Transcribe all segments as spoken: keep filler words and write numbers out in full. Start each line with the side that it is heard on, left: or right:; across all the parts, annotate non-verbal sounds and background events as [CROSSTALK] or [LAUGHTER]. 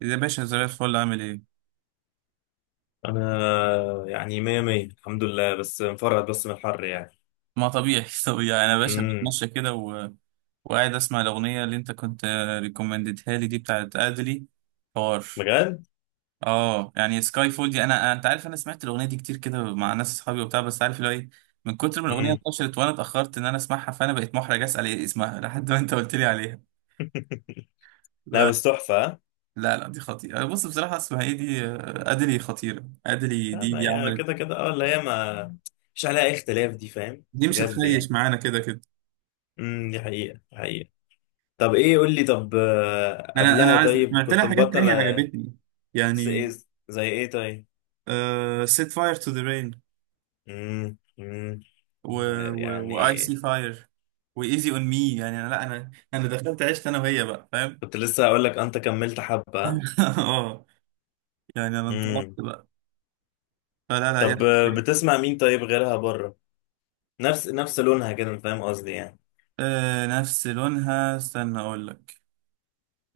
right: يا باشا، زي الفل، عامل ايه؟
left: انا يعني مية مية، الحمد لله، بس مفرهد بس من الحر يعني.
right: ما طبيعي، [LAUGHS] طبيعي. انا يا باشا
left: امم.
right: بتمشى كده و... وقاعد اسمع الاغنيه اللي انت كنت ريكومندتها لي، دي بتاعت ادلي. حوار.
left: بجد.
right: اه يعني سكاي فول دي، انا انت عارف انا سمعت الاغنيه دي كتير كده مع ناس اصحابي وبتاع، بس عارف اللي هو ايه؟ من كتر ما الاغنيه
left: امم.
right: انتشرت وانا اتاخرت ان انا اسمعها، فانا بقيت محرج اسال ايه اسمها [LAUGHS] لحد ما انت قلت لي عليها.
left: [LAUGHS] لا،
right: بس
left: بس تحفة، ها؟
right: لا لا، دي خطيره. بص بصراحه، اسمها ايه دي؟ آه، ادلي خطيره. ادلي
left: لا،
right: دي
left: ما
right: دي
left: هي
right: عملت.
left: كده كده اه اللي هي ما مش عليها أي اختلاف، دي فاهم
right: دي مش
left: بجد
right: هتخيش
left: يعني.
right: معانا كده كده.
left: امم دي حقيقة، دي حقيقة. طب ايه، قول لي، طب آه،
right: انا
left: قبلها،
right: انا عايز،
left: طيب
right: سمعت
left: كنت
right: لها حاجات
left: مبطل؟
right: تانية عجبتني
left: س-
right: يعني.
left: إيه- زي ايه طيب؟
right: سيت فاير تو ذا رين،
left: امم، امم.
right: و
left: آه،
right: واي
left: يعني.
right: سي فاير، وايزي اون مي. يعني انا، لا، انا انا دخلت عشت انا وهي بقى، فاهم؟
left: كنت لسه هقول لك انت كملت حبة.
right: [LAUGHS] اه يعني انا انطلقت
left: امم.
right: بقى، فلا لا
left: طب
right: يعني.
left: آه، بتسمع مين طيب، غيرها بره؟ نفس نفس لونها كده، فاهم قصدي يعني.
right: آه، نفس لونها، استنى اقول لك.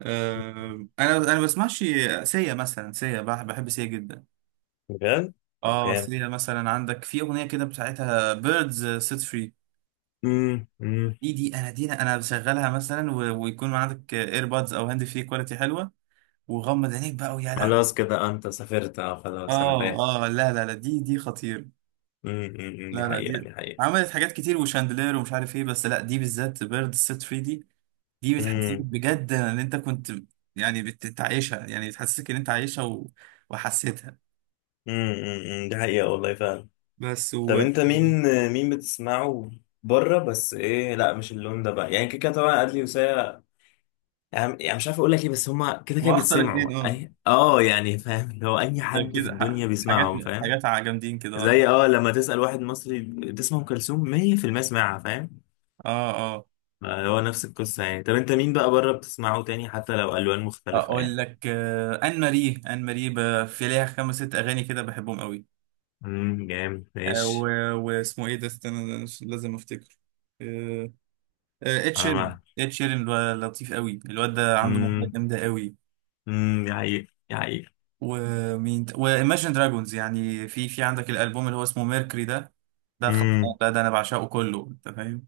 right: آه. انا انا بسمعش سيا مثلا. سيا بح- بحب سيا جدا.
left: بجد. طب،
right: اه،
left: جامد.
right: سيا مثلا، عندك في اغنيه كده بتاعتها، بيردز سيت فري.
left: امم، امم.
right: دي دي انا، دي انا بشغلها مثلا، و... ويكون عندك ايربادز او هاند فري كواليتي حلوه، وغمض عينيك بقى، ويا لهوي.
left: خلاص كده انت سافرت، اه خلاص انا
right: اه.
left: فاهم.
right: اه لا لا لا، دي دي خطير.
left: امم أمم، أمم، دي
right: لا لا،
left: حقيقة،
right: دي
left: دي حقيقة.
right: عملت حاجات كتير، وشاندلير ومش عارف ايه، بس لا، دي بالذات، بيرد سيت ثلاثة. دي دي بتحسسك
left: امم
right: بجد ان انت كنت، يعني بتعيشها، يعني بتحسسك ان انت عايشها و... وحسيتها.
left: امم أمم، أمم، دي حقيقة والله فعلا.
right: بس
left: طب
right: و...
left: انت مين؟ مين بتسمعه؟ بره، بس ايه، لا مش اللون ده بقى يعني، كده كده طبعا، ادلي وسيا. يعني يعني مش عارف اقول لك ايه، بس هما كده كده
right: واخطر اتنين،
left: بيتسمعوا
right: اه.
left: اي اه يعني فاهم، اللي هو اي
right: ده
left: حد في
right: كده ح-
left: الدنيا
right: حاجات،
left: بيسمعهم فاهم.
right: حاجات ع- جامدين كده، اه.
left: زي اه لما تسأل واحد مصري، تسمع ام كلثوم مية في المية، يسمعها فاهم.
right: اه. آه.
left: آه، هو نفس القصة يعني. طب انت مين بقى بره بتسمعه تاني، حتى لو ألوان مختلفة
right: اقول
left: يعني؟
right: لك، آه، ان ماري، ان ماري ب- في ليها خمس ست اغاني كده بحبهم قوي.
left: امم، جامد،
right: آه،
left: ماشي.
right: و- واسمه ايه ده؟ استنى، أنا مش- لازم افتكر. آه، آه، ed
left: انا
right: شيرين،
left: معاك.
right: ed شيرين الو- لطيف قوي الواد ده، عنده موهبه
left: امم
right: جامده قوي.
left: امم دي حقيقة، دي حقيقة.
right: ومين ت- وايماجن دراجونز، يعني في في عندك الالبوم اللي هو اسمه ميركوري ده، ده
left: امم.
right: خلصان ده، ده انا بعشقه كله، انت فاهم.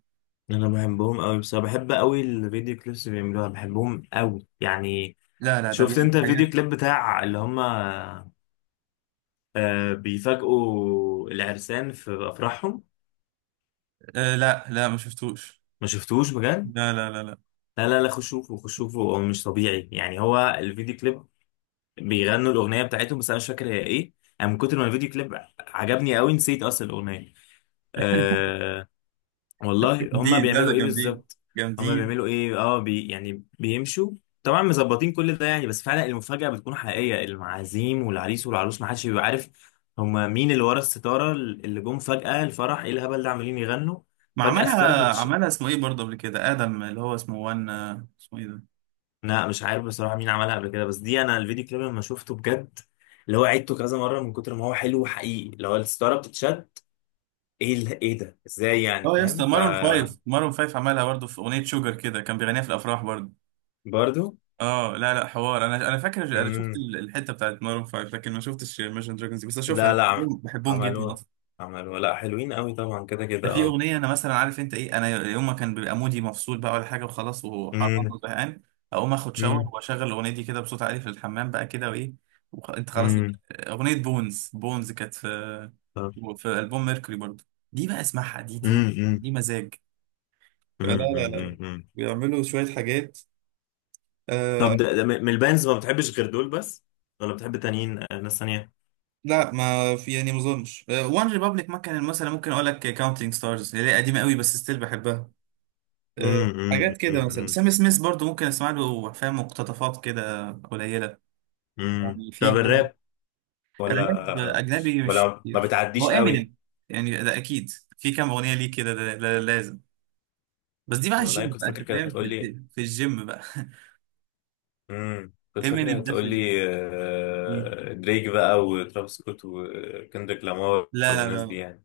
left: انا بحبهم قوي بصراحة، بحب قوي الفيديو كليبس اللي بيعملوها، بحبهم قوي يعني.
right: لا لا، ده
left: شفت
right: بيعمل
left: انت الفيديو
right: حاجات.
left: كليب بتاع اللي هم آه، بيفاجئوا العرسان في افراحهم؟
right: آه، لا لا ما شفتوش.
left: ما شفتوش بجد؟
right: لا لا لا لا.
left: لا، لا، لا، خشوفه خشوفه، هو مش طبيعي يعني، هو الفيديو كليب بيغنوا الاغنيه بتاعتهم، بس انا مش فاكر هي ايه. انا من كتر ما الفيديو كليب عجبني قوي نسيت اصلا الاغنيه. أه. والله هما
right: جامدين، لا ده
left: بيعملوا ايه
right: جامدين،
left: بالظبط؟ هما
right: جامدين.
left: بيعملوا ايه، اه بي يعني بيمشوا، طبعا مظبطين كل ده يعني، بس فعلا المفاجاه بتكون حقيقيه، المعازيم والعريس والعروس ما حدش بيبقى عارف هما مين اللي ورا الستاره، اللي جم فجاه الفرح ايه الهبل ده عمالين يغنوا.
right: ما
left: فجاه الستاره.
right: عملها، عملها اسمه ايه برضه قبل كده، ادم، اللي هو اسمه وان، اسمه ايه ده؟
left: لا مش عارف بصراحة مين عملها قبل كده، بس دي انا الفيديو كليب لما شفته بجد، اللي هو عيدته كذا مرة من كتر ما هو حلو وحقيقي، اللي هو الستارة بتتشد، ايه ال- ايه ده، ازاي يعني
right: اه يا
left: فاهم؟
right: اسطى،
left: ف
right: مارون فايف، مارون فايف عملها برضه في اغنيه شوجر كده، كان بيغنيها في الافراح برضه.
left: برضو.
right: اه لا لا حوار، انا انا فاكر، انا شفت
left: امم.
right: ال- الحته بتاعت مارون فايف، لكن ما شفتش ماشن دراجونز دي، بس اشوفها،
left: لا
right: انا
left: لا عم-
right: بحبهم، بحبهم جدا.
left: عملوها، عملوها، لا حلوين قوي طبعا كده
right: ده
left: كده
right: في
left: اه.
right: اغنيه، انا مثلا عارف انت ايه، انا يوم ما كان بيبقى مودي مفصول بقى، ولا حاجه وخلاص وحران
left: امم،
right: وزهقان، اقوم اخد شاور
left: امم،
right: واشغل الاغنيه دي كده بصوت عالي في الحمام بقى كده، وايه، وخ... انت خلاص.
left: امم.
right: اغنيه بونز بونز، كانت في
left: طب.
right: في البوم ميركوري برضه. دي بقى اسمعها، دي دي
left: امم، امم،
right: دي مزاج. لا
left: امم،
right: لا، لا
left: امم،
right: لا
left: أمم، أمم.
right: بيعملوا شوية حاجات. آه.
left: طب ده ده من من البانز ما بتحبش غير دول بس، ولا بتحب تانيين، آه، ناس تانية؟
right: لا، ما في يعني، ما اظنش. وان ريبابليك ما كان مثلا، ممكن اقول لك كاونتينج ستارز، اللي هي قديمه قوي بس ستيل بحبها.
left: امم،
right: آه،
left: امم،
right: حاجات كده مثلا
left: امم،
right: سام سميث برضو، ممكن اسمع له، فاهم، مقتطفات كده قليله.
left: أمم.
right: يعني
left: طب
right: في يعني
left: الراب؟
right: راب
left: ولا
right: اجنبي، مش
left: ولا ما
right: كتير. هو
left: بتعديش قوي؟
right: امينيم يعني ده اكيد، في كام اغنيه ليه كده، ده, ده لازم، بس دي بقى
left: والله
right: الجيم
left: كنت
right: بقى،
left: فاكر
right: انت
left: كده
right: فاهم،
left: هتقول
right: في,
left: لي.
right: في, في الجيم بقى.
left: امم
right: [LAUGHS]
left: كنت فاكر
right: امينيم ده
left: هتقول
right: في
left: لي
right: الجيم.
left: آه، دريك بقى وترافيس سكوت وكندريك لامار
right: لا
left: والناس دي
right: لا
left: يعني.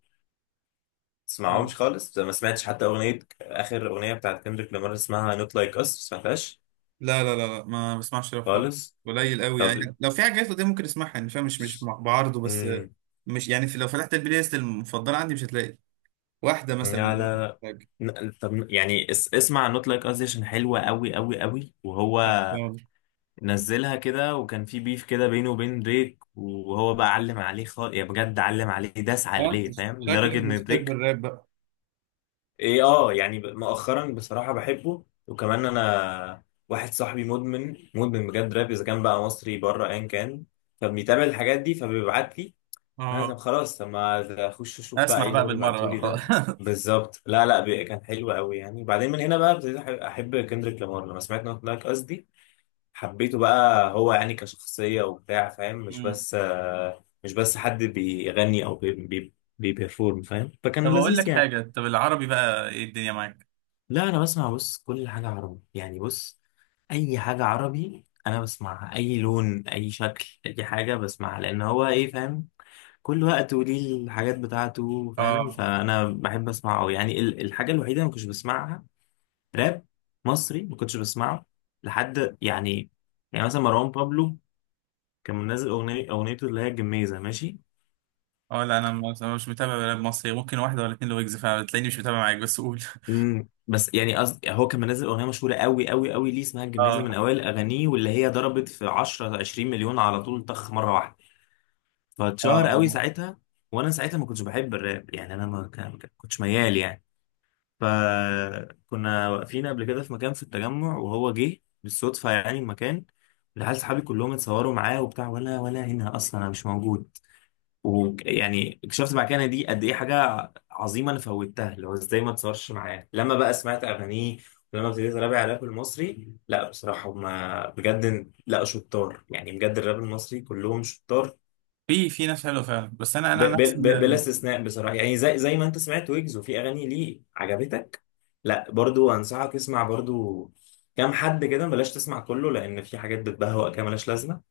right: لا
left: تسمعهمش خالص، ما سمعتش حتى اغنيه، اخر اغنيه بتاعت كندريك لامار اسمها نوت لايك اس ما سمعتهاش.
right: لا لا لا لا، ما بسمعش راب خالص.
left: خالص.
right: قليل قوي يعني،
left: طب.
right: لو في حاجات دي ممكن اسمعها، يعني فاهم، مش مش بعارضه بس، آه،
left: امم.
right: مش يعني، في لو فتحت البلاي ليست المفضله عندي، مش هتلاقي واحده
left: لا،
right: مثلا.
left: لا، لا. ن- طب يعني اس- اسمع نوت لايك اس دي عشان حلوه قوي قوي قوي، وهو نزلها كده وكان في بيف كده بينه وبين دريك، وهو بقى علم عليه خالص يا بجد، علم عليه داس
right: اه انت
left: عليه فاهم، لدرجة
right: شكلك
left: ان
right: بتحب
left: دريك.
right: الراب بقى.
left: ايه، اه يعني ب- مؤخرا بصراحة بحبه، وكمان انا واحد صاحبي مدمن مدمن بجد راب، اذا كان بقى مصري بره ايا كان، فبيتابع الحاجات دي فبيبعت لي. انا طب
right: اه،
left: خلاص، طب ما اخش اشوف بقى
right: اسمع
left: ايه اللي
right: بقى
left: هو
right: بالمره
left: بيبعته
right: بقى
left: لي
right: خلاص.
left: ده.
right: [LAUGHS]
left: بالظبط. لا، لا، بي- كان حلو قوي يعني، وبعدين من هنا بقى ابتديت احب أحب كندريك لامار لما سمعت نوت لايك اس. حبيته بقى، هو يعني كشخصية وبتاع فاهم، مش
right: مم.
left: بس آه، مش بس حد بيغني أو بي بي بيبرفورم فاهم،
right: طب
left: فكان
right: اقول لك
left: لذيذ يعني.
right: حاجه، طب العربي بقى، ايه الدنيا معاك؟
left: لا، أنا بسمع، بص، كل حاجة عربي يعني، بص. أي حاجة عربي أنا بسمعها، أي لون، أي شكل، أي حاجة بسمعها، لأن هو إيه فاهم، كل وقت وليه الحاجات بتاعته فاهم،
right: اه
left: فأنا بحب أسمعه أوي. يعني ال- الحاجة الوحيدة اللي ما كنتش بسمعها، راب مصري، ما كنتش بسمعه لحد يعني. يعني مثلا مروان بابلو كان منزل اغنيه اغنيته اللي هي الجميزه ماشي.
right: اه. لا انا مش مش متابع راب مصري، ممكن واحده ولا اتنين، لويجز فعلا تلاقيني مش متابع معاك، بس قول. [LAUGHS]
left: امم بس يعني قصد، هو كان منزل اغنيه مشهوره قوي قوي قوي ليه اسمها الجميزه، من
right: اه
left: اوائل اغانيه، واللي هي ضربت في عشرة عشرين مليون على طول، طخ مره واحده، فاتشهر قوي
right: اه.
left: ساعتها. وانا ساعتها ما كنتش بحب الراب يعني، انا ما كان- ما كنتش ميال يعني. فكنا واقفين قبل كده في مكان في التجمع، وهو جه بالصدفه يعني المكان، العيال صحابي كلهم اتصوروا معاه وبتاع، ولا ولا هنا اصلا انا مش موجود. ويعني اكتشفت بعد كده إن دي قد ايه حاجه عظيمه انا فوتها، اللي هو ازاي ما اتصورش معاه، لما بقى سمعت اغانيه، ولما ابتديت ارابع على الراب المصري، لا بصراحه هما بجد لا شطار يعني، بجد الراب المصري كلهم شطار،
right: في في ناس حلوه فعلا بس، انا
left: ب-
right: انا نفسي.
left: ب- ب- بلا استثناء بصراحه يعني، زي زي ما انت سمعت ويجز وفي اغاني ليه عجبتك. لا، برضو انصحك اسمع برضو، كام حد كده، بلاش تسمع كله لان في حاجات بتبهوأ كده ملهاش لازمه،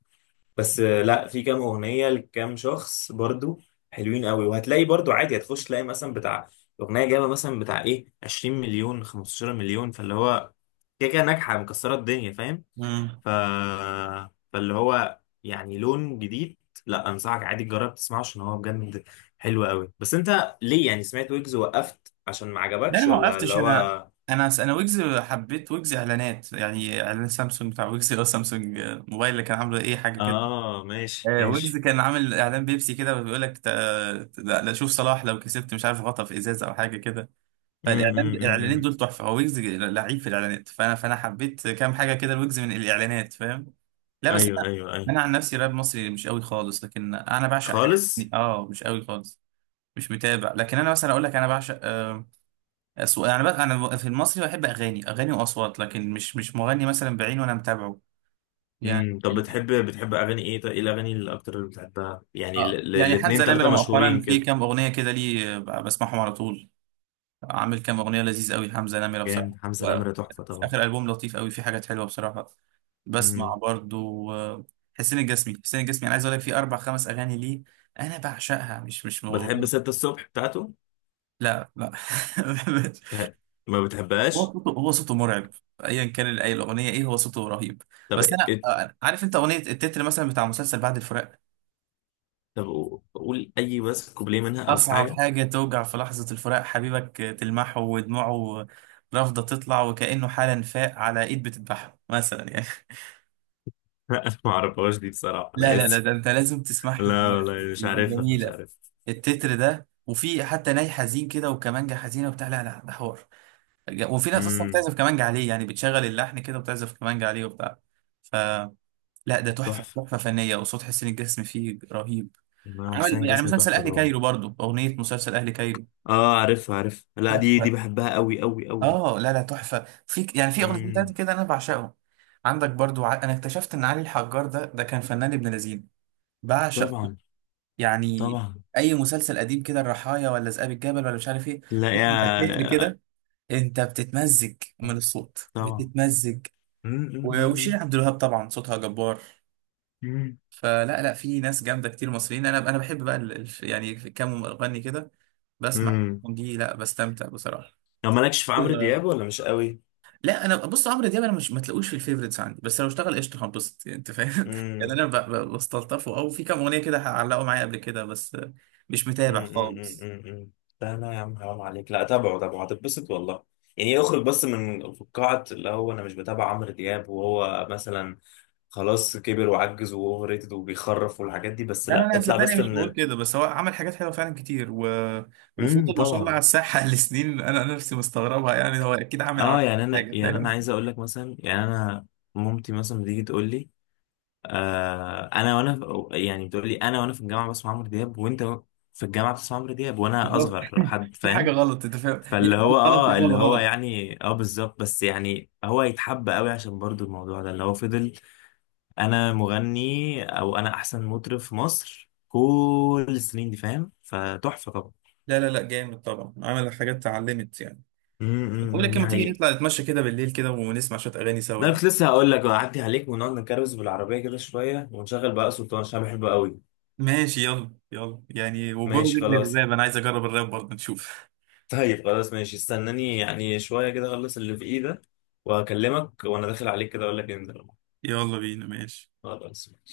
left: بس آه، لا في كام اغنيه لكام شخص برضو، حلوين قوي، وهتلاقي برضو عادي، هتخش تلاقي مثلا بتاع اغنيه جايبه مثلا بتاع ايه عشرين مليون خمسة عشر مليون، فاللي هو كده كده ناجحه مكسره الدنيا فاهم،
right: امم.
left: ف، فاللي هو يعني لون جديد. لا انصحك عادي تجرب تسمعه عشان هو بجد حلو قوي. بس انت ليه، يعني سمعت ويجز وقفت عشان ما
right: لا، انا
left: عجبكش،
right: ما
left: ولا اللي
right: وقفتش، انا
left: هو؟
right: انا انا ويجز، حبيت ويجز اعلانات يعني، اعلان سامسونج بتاع ويجز، اللي هو سامسونج موبايل، اللي كان عامله، ايه حاجه كده.
left: اه، ماشي،
right: آه، ويجز
left: ماشي.
right: كان عامل اعلان بيبسي كده، بيقول لك تا- تا- لا شوف صلاح لو كسبت مش عارف غطا في ازازه او حاجه كده،
left: امم،
right: فالاعلان،
left: امم،
right: الاعلانين
left: أمم.
right: دول تحفه، هو ويجز لعيب في الاعلانات، فانا فانا حبيت كام حاجه كده لويجز من الاعلانات، فاهم. لا بس
left: ايوه،
right: انا،
left: ايوه، ايوه.
right: انا عن نفسي راب مصري مش قوي خالص، لكن انا بعشق حاجه
left: خالص.
right: يعني، اه مش قوي خالص، مش متابع، لكن انا مثلا اقول لك، انا بعشق آه، اصوات. يعني بقى انا في المصري بحب اغاني، اغاني واصوات، لكن مش مش مغني مثلا بعينه وانا متابعه يعني.
left: امم طب، بتحب بتحب اغاني ايه طيب، ايه الاغاني اللي اكتر اللي بتحبها، يعني ال-
right: اه
left: ال-
right: يعني
left: الاتنين
right: حمزة نمرة
left: تلاتة
right: مؤخرا
left: مشهورين
right: في
left: كده؟
right: كام أغنية كده ليه، آه، بسمعهم على طول. عامل كام أغنية لذيذ قوي حمزة نمرة بصراحة.
left: جامد، حمزة
right: وفي
left: نمرة تحفة طبعا.
right: آخر ألبوم لطيف قوي، في حاجات حلوة بصراحة. بسمع
left: امم
right: برضو، آه، حسين الجسمي. حسين الجسمي أنا عايز أقول لك، في أربع خمس أغاني ليه أنا بعشقها، مش مش
left: بتحب
right: مغرب.
left: ستة الصبح بتاعته؟
right: لا لا. [LAUGHS]
left: بتح- ما
right: هو
left: بتحبهاش؟
right: صوته، هو صوته مرعب. ايا كان اي الاغنيه، ايه، هو صوته رهيب.
left: طب
right: بس انا،
left: كده.
right: آه، عارف انت اغنيه التتر مثلا بتاع مسلسل بعد الفراق؟
left: طب قو- قول اي، بس كوبليه منها او
right: أصعب
left: حاجة.
right: حاجة توجع في لحظة الفراق، حبيبك تلمحه ودموعه رافضة تطلع، وكأنه حالا فاق على إيد بتذبحه، مثلا يعني. [LAUGHS]
left: [LAUGHS] لا انا ما اعرفهاش دي بصراحة،
right: لا
left: انا
right: لا لا،
left: اسف.
right: ده أنت لازم
left: [LAUGHS]
right: تسمعها
left: لا
right: دلوقتي،
left: والله مش
right: دي دي
left: عارفها، مش
right: جميلة،
left: عارف.
right: التتر ده. وفي حتى ناي حزين كده، وكمانجة حزينة وبتاع، لا لا ده حوار، وفي ناس أصلا
left: امم.
right: بتعزف كمانجة عليه، يعني بتشغل اللحن كده وبتعزف كمانجة عليه وبتاع، ف لا ده تحفة،
left: تحفة.
right: تحفة فنية، وصوت حسين الجسمي فيه رهيب.
left: إمام حسين
right: عمل يعني
left: جسمي
right: مسلسل
left: تحفة
right: أهلي
left: طبعا.
right: كايرو برضو، أغنية مسلسل أهلي كايرو،
left: اه عارفها عارفها، لا دي دي
right: تحفة.
left: بحبها قوي قوي قوي.
right: اه لا لا تحفه، في ك- يعني في اغنيتين تلاته
left: امم.
right: كده انا بعشقهم. عندك برضو، ع... انا اكتشفت ان علي الحجار ده، ده كان فنان ابن لذين، بعشق
left: طبعا.
right: يعني،
left: طبعا.
right: اي مسلسل قديم كده، الرحايا ولا ذئاب الجبل ولا مش عارف ايه،
left: لا
right: انت التتر
left: يا.
right: كده انت بتتمزج من الصوت،
left: طبعا.
right: بتتمزج.
left: مم،
right: و-
left: مم، مم،
right: وشيرين عبد الوهاب طبعا صوتها جبار،
left: مم.
right: فلا لا في ناس جامده كتير مصريين. انا انا بحب بقى ال... ال- يعني كام مغني كده بسمع
left: مم.
right: دي، لا بستمتع بصراحه.
left: لو مالكش في عمرو دياب، ولا مش قوي؟
right: لا انا بص، عمرو دياب انا مش، ما تلاقوش في الفيفوريتس عندي، بس لو اشتغل قشطه هنبسط يعني انت فاهم. [LAUGHS] يعني
left: مم.
right: انا ب- ب- بستلطفه، او في كام اغنيه كده هعلقوا معايا قبل كده بس، مش
left: مم،
right: متابع
left: مم، مم،
right: خالص.
left: مم، مم. لا لا يا عم حرام عليك، لا تابعه تابعه هتتبسط والله، يعني اخرج بس من فقاعة اللي هو انا مش بتابع عمرو دياب وهو مثلا خلاص كبر وعجز واوفر ريتد وبيخرف والحاجات دي، بس
right: لا لا
left: لا
right: لا
left: اطلع
right: صدقني
left: بس
right: مش
left: من
right: بقول
left: ال.
right: كده، بس هو عمل حاجات حلوه فعلا كتير، و...
left: مم،
right: وفضل ما شاء الله على
left: طبعا.
right: الساحه [LAUGHS] لسنين، انا أنا نفسي مستغربها يعني، هو اكيد عامل عنها
left: اه يعني انا،
right: حاجه،
left: يعني
right: فاهم.
left: انا عايز اقول لك مثلا، يعني انا مامتي مثلا بتيجي تقول لي، آه انا وانا في- يعني بتقول لي انا وانا في الجامعه بسمع عمرو دياب، وانت في الجامعه بتسمع عمرو دياب وانا
right: بالظبط.
left: اصغر
right: [LAUGHS]
left: حد
right: في حاجه
left: فاهم،
right: غلط، انت فاهم، يا
left: فاللي هو
right: اما غلط يا
left: اه
right: اما
left: اللي هو
right: غلط.
left: يعني اه بالظبط، بس يعني هو يتحب قوي عشان برضو الموضوع ده اللي هو فضل انا مغني او انا احسن مطرب في مصر كل السنين دي فاهم، فتحفه طبعا.
right: لا لا لا، جامد طبعا، عمل حاجات اتعلمت يعني. بقول
left: امم
right: لك،
left: دي
right: لما تيجي
left: حقيقة.
right: نطلع نتمشى كده بالليل كده، ونسمع شويه اغاني سوا
left: لا
right: يعني.
left: كنت لسه هقول لك اعدي عليك ونقعد نكروز بالعربيه كده شويه، ونشغل بقى سلطان عشان بحبه قوي.
right: ماشي، يلا يلا يعني، وجون
left: ماشي
right: رجلي
left: خلاص.
right: الراب، انا عايز اجرب الراب برضه، نشوف.
left: طيب خلاص ماشي، استناني يعني شوية كده اخلص اللي في ايدك، وهكلمك وانا داخل عليك كده اقول لك انزل.
right: يلا بينا ماشي.
left: خلاص.